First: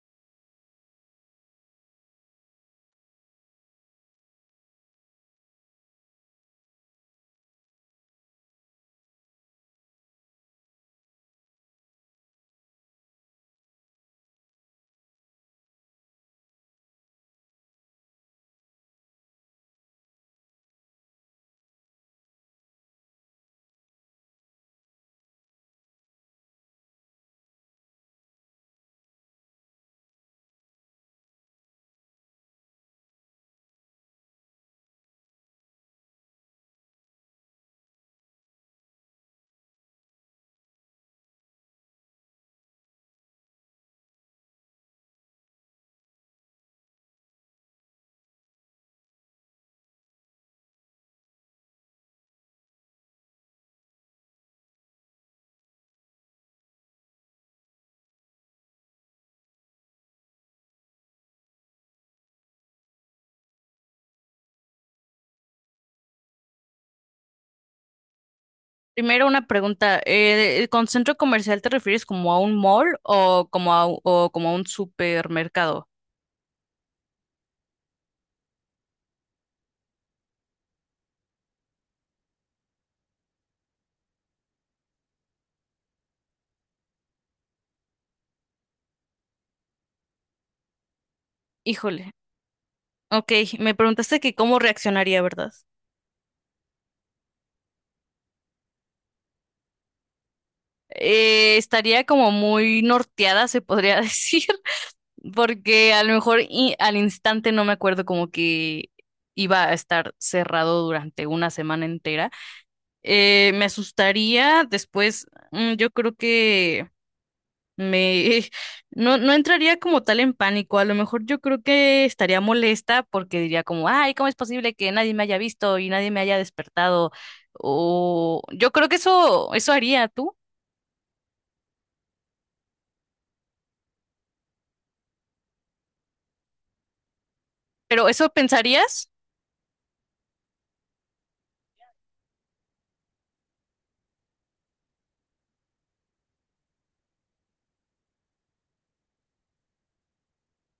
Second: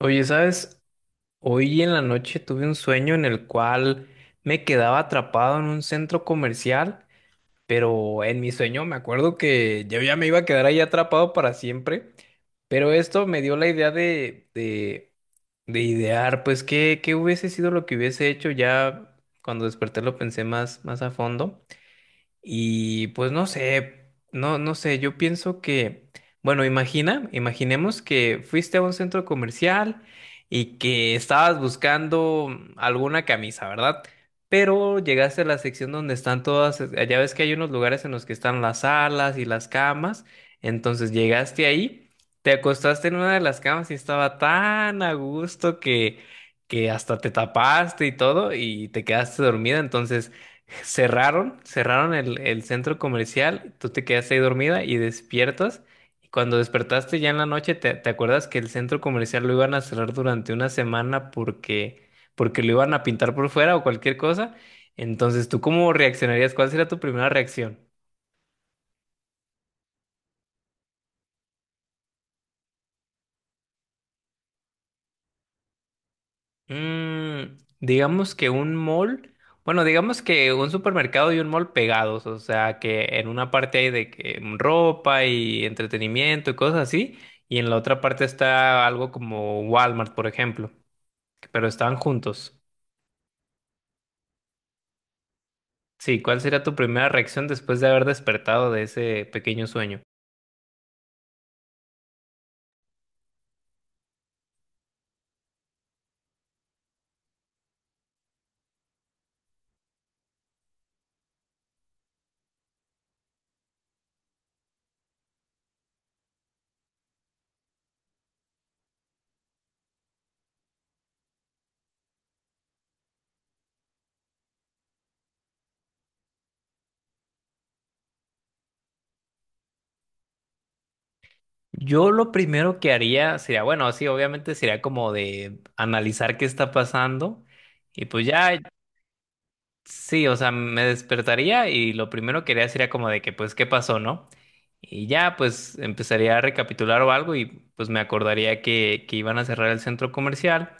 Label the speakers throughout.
Speaker 1: Oye, ¿sabes? Hoy en la noche tuve un sueño en el cual me quedaba atrapado en un centro comercial, pero en mi sueño me acuerdo que yo ya me iba a quedar ahí atrapado para siempre, pero esto me dio la idea de idear, pues, qué hubiese sido lo que hubiese hecho. Ya cuando desperté lo pensé más, más a fondo. Y pues no sé, no sé, yo pienso que, bueno, imaginemos que fuiste a un centro comercial y que estabas buscando alguna camisa, ¿verdad? Pero llegaste a la sección donde están todas, ya ves que hay unos lugares en los que están las salas y las camas, entonces llegaste ahí, te acostaste en una de las camas y estaba tan a gusto que hasta te tapaste y todo y te quedaste dormida, entonces cerraron el centro comercial, tú te quedaste ahí dormida y despiertas. Y cuando despertaste ya en la noche, te acuerdas que el centro comercial lo iban a cerrar durante una semana porque, porque lo iban a pintar por fuera o cualquier cosa. Entonces, ¿tú cómo reaccionarías? ¿Cuál sería tu primera reacción?
Speaker 2: Primero una pregunta, ¿con centro comercial te refieres como a un mall o como o como a un supermercado?
Speaker 1: Mm, digamos que un mall, bueno, digamos que un supermercado y un mall pegados, o sea, que en una parte hay de que ropa y entretenimiento y cosas así, y en la otra parte está algo como Walmart, por ejemplo, pero están
Speaker 2: Híjole,
Speaker 1: juntos.
Speaker 2: ok, me preguntaste que cómo reaccionaría, ¿verdad?
Speaker 1: Sí, ¿cuál sería tu primera reacción después de haber despertado de ese pequeño sueño?
Speaker 2: Estaría como muy norteada, se podría decir, porque a lo mejor al instante no me acuerdo como que iba a estar cerrado durante una semana entera. Me asustaría, después yo creo que... Me no entraría como tal en pánico. A lo mejor yo creo que estaría molesta porque diría como, ay, ¿cómo es posible que nadie me haya visto y nadie me haya despertado? O yo creo que eso haría tú,
Speaker 1: Yo lo primero que haría sería, bueno, sí, obviamente sería como de analizar qué está pasando. Y
Speaker 2: pero
Speaker 1: pues
Speaker 2: eso
Speaker 1: ya,
Speaker 2: pensarías.
Speaker 1: sí, o sea, me despertaría y lo primero que haría sería como de que, pues, ¿qué pasó, no? Y ya, pues, empezaría a recapitular o algo, y pues me acordaría que iban a cerrar el centro comercial,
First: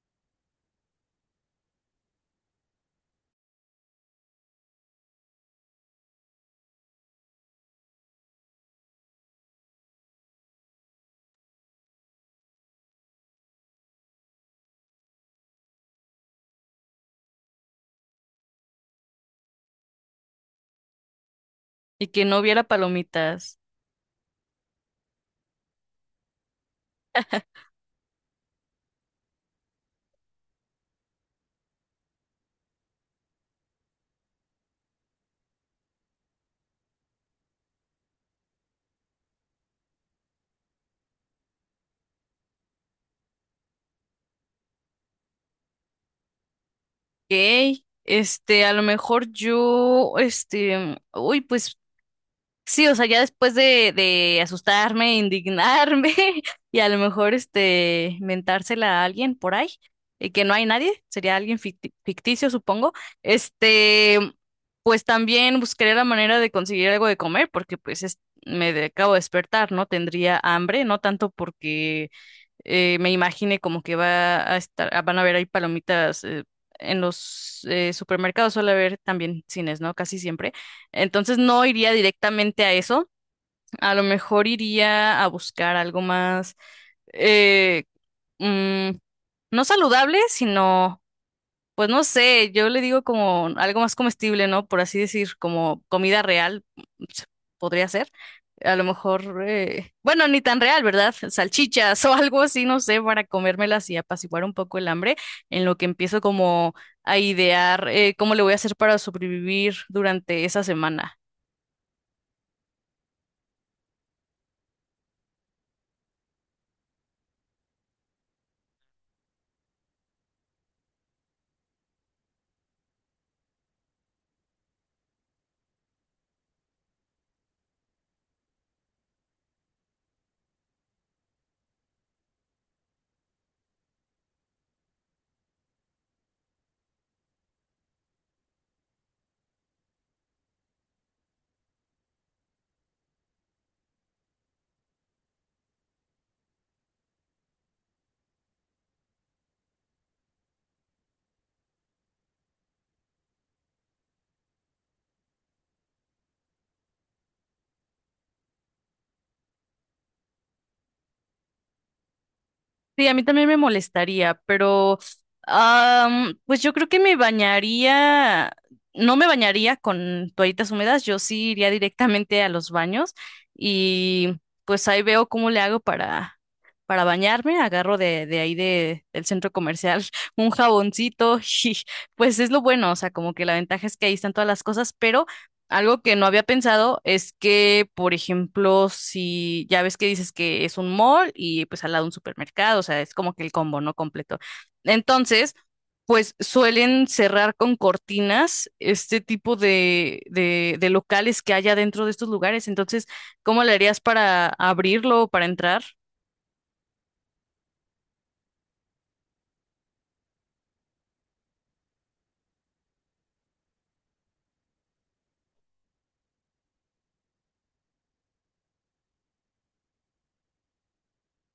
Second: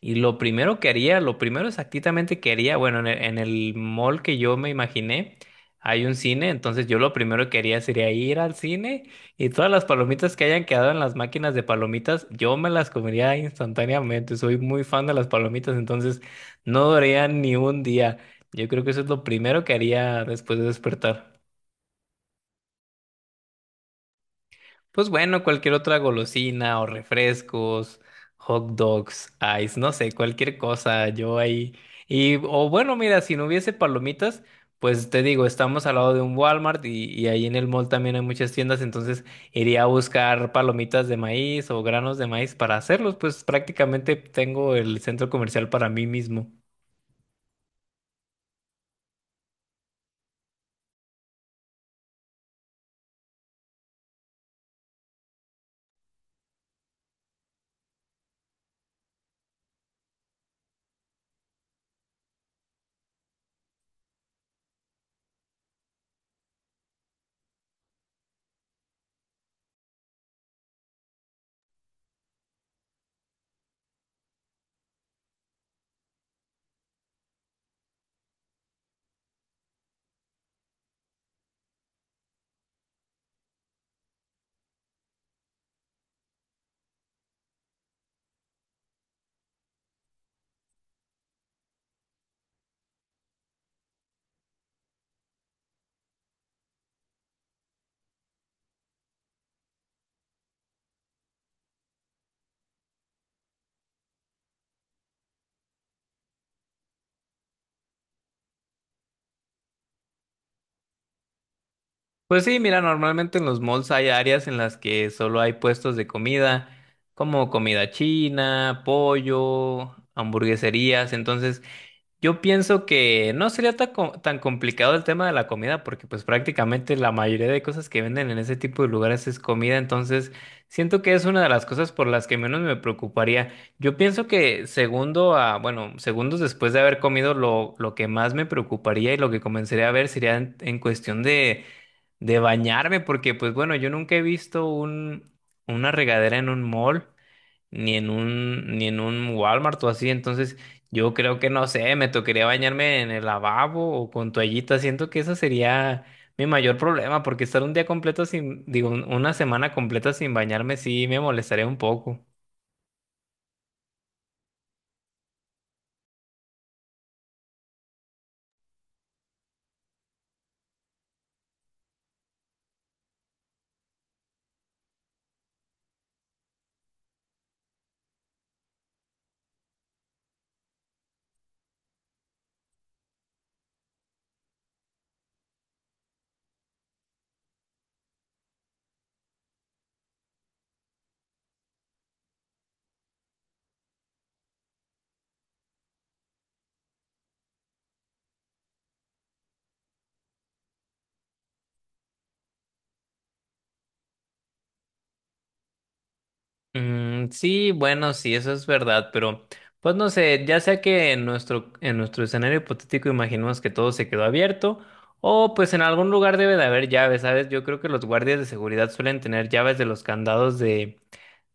Speaker 1: y lo primero que haría, lo primero exactamente que haría, bueno, en el mall que yo me imaginé, hay un cine. Entonces yo lo primero que haría sería ir al cine, y todas las palomitas que hayan quedado en las máquinas de palomitas, yo me las comería instantáneamente. Soy muy fan de las palomitas, entonces no duraría ni un día. Yo creo que eso es lo primero que haría después de despertar.
Speaker 2: Y que no hubiera palomitas.
Speaker 1: Pues bueno, cualquier otra golosina o refrescos, hot dogs, ice, no sé, cualquier cosa, yo ahí. Y, o bueno, mira, si no hubiese palomitas, pues te digo, estamos al lado de un Walmart y ahí en el mall también hay muchas tiendas, entonces iría a buscar palomitas de maíz o granos de maíz para hacerlos. Pues prácticamente tengo el centro comercial para mí mismo.
Speaker 2: Ok, este, a lo mejor yo, este, uy, pues sí, o sea, ya después de asustarme, indignarme y a lo mejor este mentársela a alguien por ahí, y que no hay nadie, sería alguien ficticio, supongo. Este, pues también buscaré la manera de conseguir algo de comer, porque pues acabo de despertar, ¿no? Tendría hambre, no tanto porque me imagine como que va a estar, ah, van a haber ahí palomitas en los supermercados, suele haber también cines, ¿no? Casi siempre. Entonces no iría directamente a eso. A lo mejor iría a buscar algo más, eh, mm, no saludable, sino, pues no sé, yo le digo como algo más comestible, ¿no? Por así decir, como comida real, se- podría ser. A lo mejor, bueno, ni tan real, ¿verdad? Salchichas o algo así, no sé, para comérmelas y apaciguar un poco el hambre, en lo que empiezo como a idear cómo le voy a hacer para sobrevivir durante esa semana.
Speaker 1: Pues sí, mira, normalmente en los malls hay áreas en las que solo hay puestos de comida, como comida china, pollo, hamburgueserías. Entonces, yo pienso que no sería tan, co- tan complicado el tema de la comida, porque pues prácticamente la mayoría de cosas que venden en ese tipo de lugares es comida. Entonces, siento que es una de las cosas por las que menos me preocuparía. Yo pienso que segundo a, bueno, segundos después de haber comido, lo que más me preocuparía y lo que comenzaría a ver sería en cuestión de bañarme, porque pues bueno, yo nunca he visto un, una regadera en un mall, ni en un, ni en un Walmart o así. Entonces yo creo que no sé, me tocaría bañarme en el lavabo o con toallita. Siento que eso sería mi mayor problema, porque estar un día completo sin, digo, un- una semana completa sin bañarme sí me molestaría un poco.
Speaker 2: Sí, a mí también me molestaría, pero am, pues yo creo que me bañaría, no me bañaría con toallitas húmedas, yo sí iría directamente a los baños y pues ahí veo cómo le hago para bañarme, agarro de ahí del centro comercial un jaboncito y pues es lo bueno, o sea, como que la ventaja es que ahí están todas las cosas, pero... Algo que no había pensado es que, por ejemplo, si ya ves que dices que es un mall y pues al lado un supermercado, o sea, es como que el combo, ¿no? Completo. Entonces, pues suelen cerrar con cortinas este tipo de locales que haya dentro de estos lugares. Entonces, ¿cómo le harías para abrirlo, para entrar?
Speaker 1: Mm, sí, bueno, sí, eso es verdad, pero pues no sé, ya sea que en nuestro escenario hipotético imaginemos que todo se quedó abierto, o pues en algún lugar debe de haber llaves, ¿sabes? Yo creo que los guardias de seguridad suelen tener llaves de los candados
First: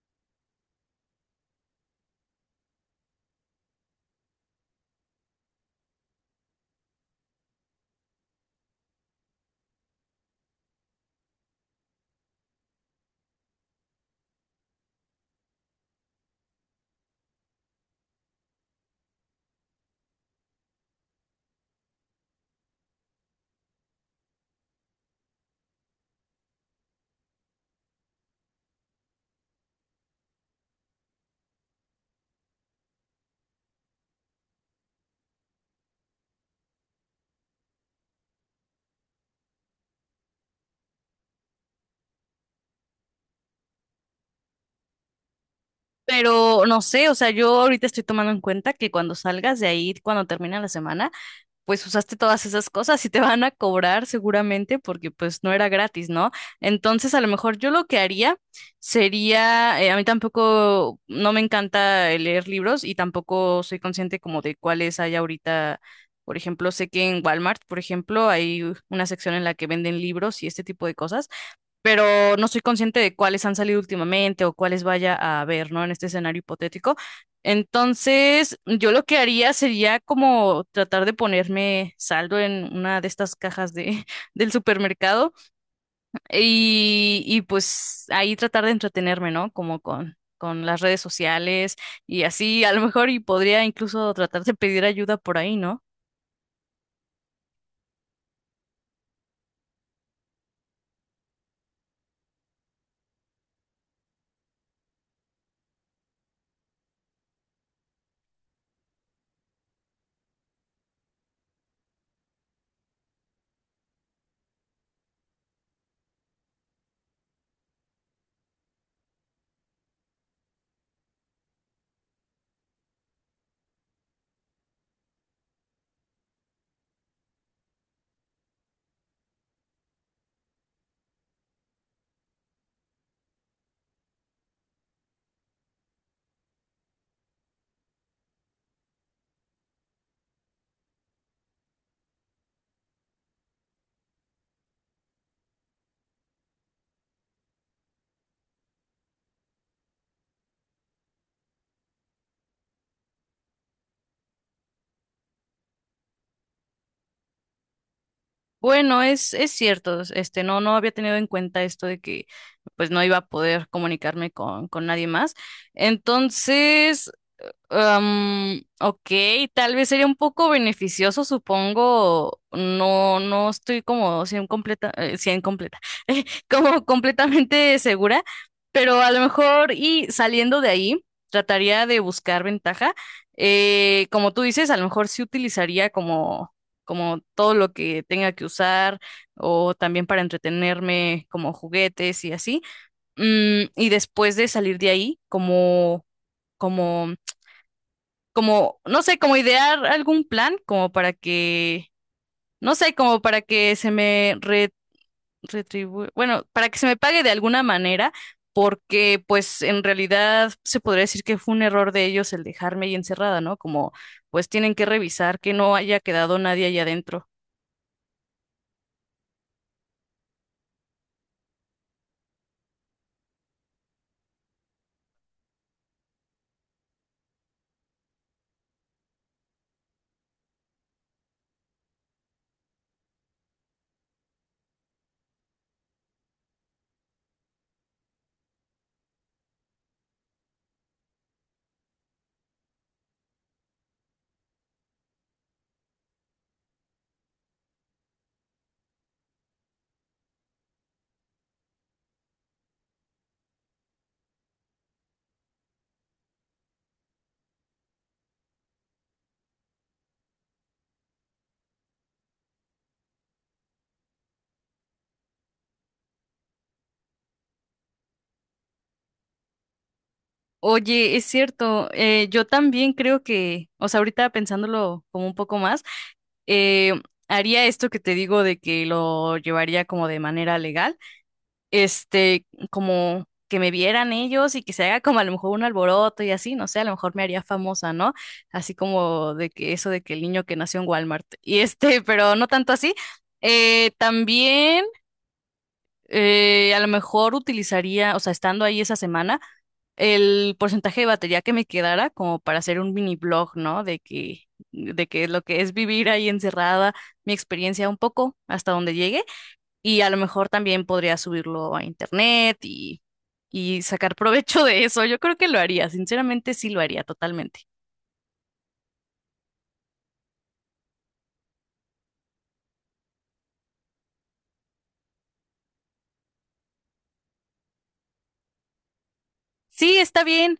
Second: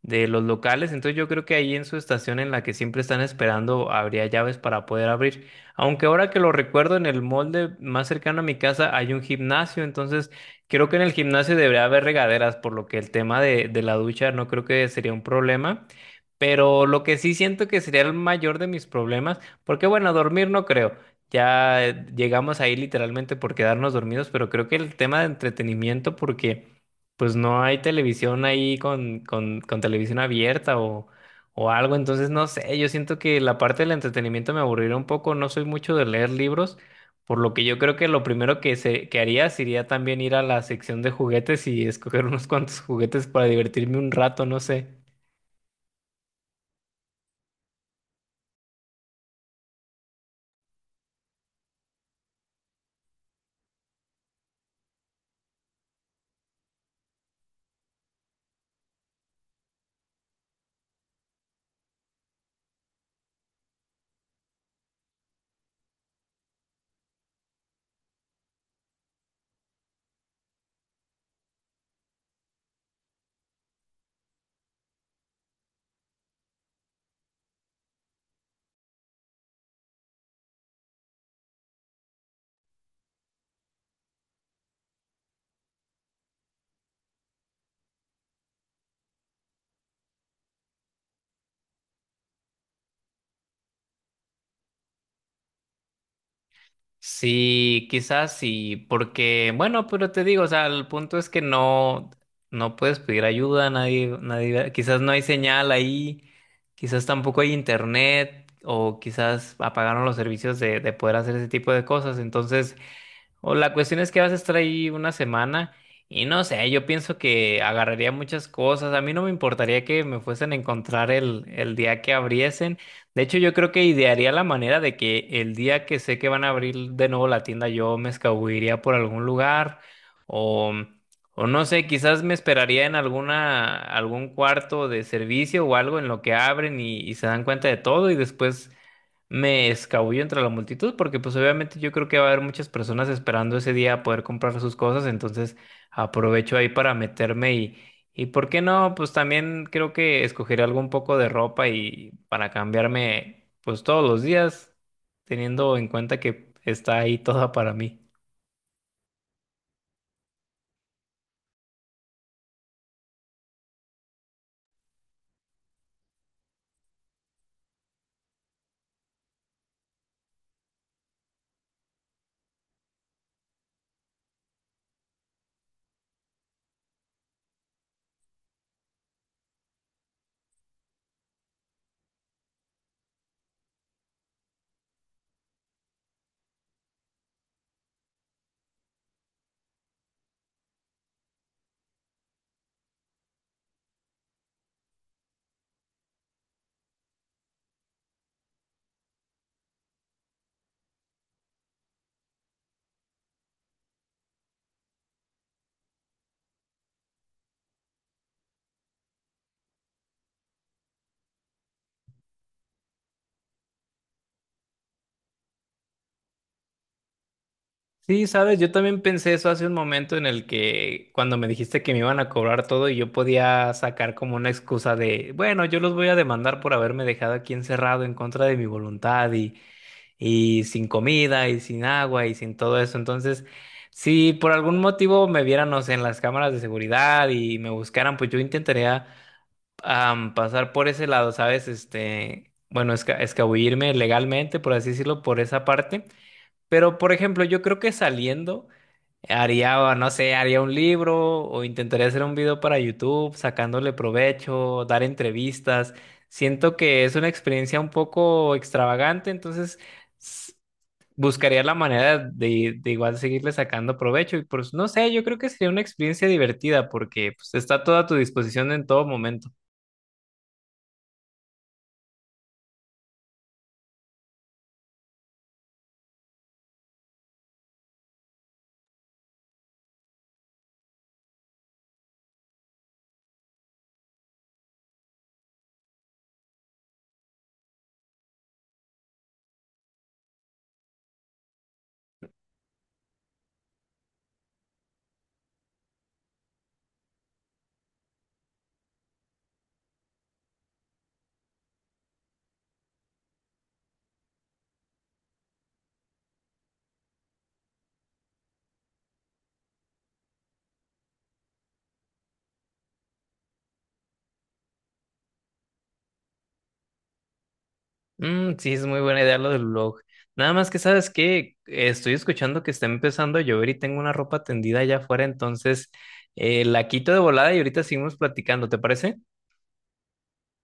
Speaker 1: de los locales. Entonces yo creo que ahí en su estación en la que siempre están esperando habría llaves para poder abrir. Aunque ahora que lo recuerdo, en el molde más cercano a mi casa hay un gimnasio, entonces creo que en el gimnasio debería haber regaderas, por lo que el tema de la ducha no creo que sería un problema. Pero lo que sí siento que sería el mayor de mis problemas, porque bueno, dormir no creo. Ya llegamos ahí literalmente por quedarnos dormidos, pero creo que el tema de entretenimiento, porque pues no hay televisión ahí con, con televisión abierta o algo. Entonces no sé, yo siento que la parte del entretenimiento me aburrirá un poco, no soy mucho de leer libros, por lo que yo creo que lo primero que, se, que haría sería también ir a la sección de juguetes y escoger unos cuantos juguetes para divertirme un rato, no sé.
Speaker 2: Pero no sé, o sea, yo ahorita estoy tomando en cuenta que cuando salgas de ahí, cuando termina la semana, pues usaste todas esas cosas y te van a cobrar seguramente porque pues no era gratis, ¿no? Entonces a lo mejor yo lo que haría sería, a mí tampoco, no me encanta el leer libros y tampoco soy consciente como de cuáles hay ahorita. Por ejemplo, sé que en Walmart, por ejemplo, hay una sección en la que venden libros y este tipo de cosas, pero no soy consciente de cuáles han salido últimamente o cuáles vaya a haber, ¿no? En este escenario hipotético. Entonces, yo lo que haría sería como tratar de ponerme saldo en una de estas cajas de, del supermercado y pues ahí tratar de entretenerme, ¿no? Como con las redes sociales y así, a lo mejor, y podría incluso tratar de pedir ayuda por ahí, ¿no?
Speaker 1: Sí, quizás sí, porque, bueno, pero te digo, o sea, el punto es que no, no puedes pedir ayuda, nadie, nadie, quizás no hay señal ahí, quizás tampoco hay internet, o quizás apagaron los servicios de poder hacer ese tipo de cosas. Entonces, o la cuestión es que vas a estar ahí una semana, y no sé, yo pienso que agarraría muchas cosas. A mí no me importaría que me fuesen a encontrar el día que abriesen. De hecho, yo creo que idearía la manera de que el día que sé que van a abrir de nuevo la tienda, yo me escabulliría por algún lugar o, o no sé, quizás me esperaría en alguna, algún cuarto de servicio o algo en lo que abren y se dan cuenta de todo, y después me escabullo entre la multitud, porque pues obviamente yo creo que va a haber muchas personas esperando ese día a poder comprar sus cosas, entonces aprovecho ahí para meterme. Y, y ¿por qué no? Pues también creo que escogeré algo un poco de ropa y para cambiarme pues todos los días, teniendo en cuenta que está ahí toda para mí.
Speaker 2: Bueno, es cierto, este, no había tenido en cuenta esto de que pues no iba a poder comunicarme con nadie más. Entonces, am, ok, tal vez sería un poco beneficioso, supongo. No, no estoy como 100 completa, 100 completa, eh, como completamente segura, pero a lo mejor y saliendo de ahí, trataría de buscar ventaja. Como tú dices, a lo mejor sí utilizaría como, como todo lo que tenga que usar o también para entretenerme, como juguetes y así. Mm, y después de salir de ahí, como... como como, no sé, como idear algún plan como para que, no sé, como para que se me bueno, para que se me pague de alguna manera, porque pues en realidad se podría decir que fue un error de ellos el dejarme ahí encerrada, ¿no? Como pues tienen que revisar que no haya quedado nadie allá adentro.
Speaker 1: Sí, sabes, yo también pensé eso hace un momento en el que cuando me dijiste que me iban a cobrar todo, y yo podía sacar como una excusa de, bueno, yo los voy a demandar por haberme dejado aquí encerrado en contra de mi voluntad y sin comida y sin agua y sin todo eso. Entonces, si por algún motivo me vieran, no sé, en las cámaras de seguridad y me buscaran, pues yo intentaría pasar por ese lado, ¿sabes? Este, bueno, esca- escabullirme legalmente, por así decirlo, por esa parte. Pero, por ejemplo, yo creo que saliendo... Haría, no sé, haría un libro o intentaría hacer un video para YouTube, sacándole provecho, dar entrevistas. Siento que es una experiencia un poco extravagante, entonces s- buscaría la manera de igual seguirle sacando provecho. Y pues no sé, yo creo que sería una experiencia divertida, porque pues, está toda a tu disposición en todo momento.
Speaker 2: Oye, es cierto, yo también creo que, o sea, ahorita pensándolo como un poco más, eh, haría esto que te digo de que lo llevaría como de manera legal. Este, como que me vieran ellos y que se haga como a lo mejor un alboroto y así, no sé, a lo mejor me haría famosa, ¿no? Así como de que eso de que el niño que nació en Walmart y este, pero no tanto así. También a lo mejor utilizaría, o sea, estando ahí esa semana, el porcentaje de batería que me quedara como para hacer un mini blog, ¿no? De que lo que es vivir ahí encerrada, mi experiencia un poco hasta donde llegue y a lo mejor también podría subirlo a internet y sacar provecho de eso. Yo creo que lo haría, sinceramente sí lo haría totalmente.
Speaker 1: Mm, sí, es muy buena idea lo del blog. Nada más que sabes que estoy escuchando que está empezando a llover y tengo una ropa tendida allá afuera, entonces la quito de volada y ahorita seguimos platicando, ¿te parece?
Speaker 2: Sí, está bien.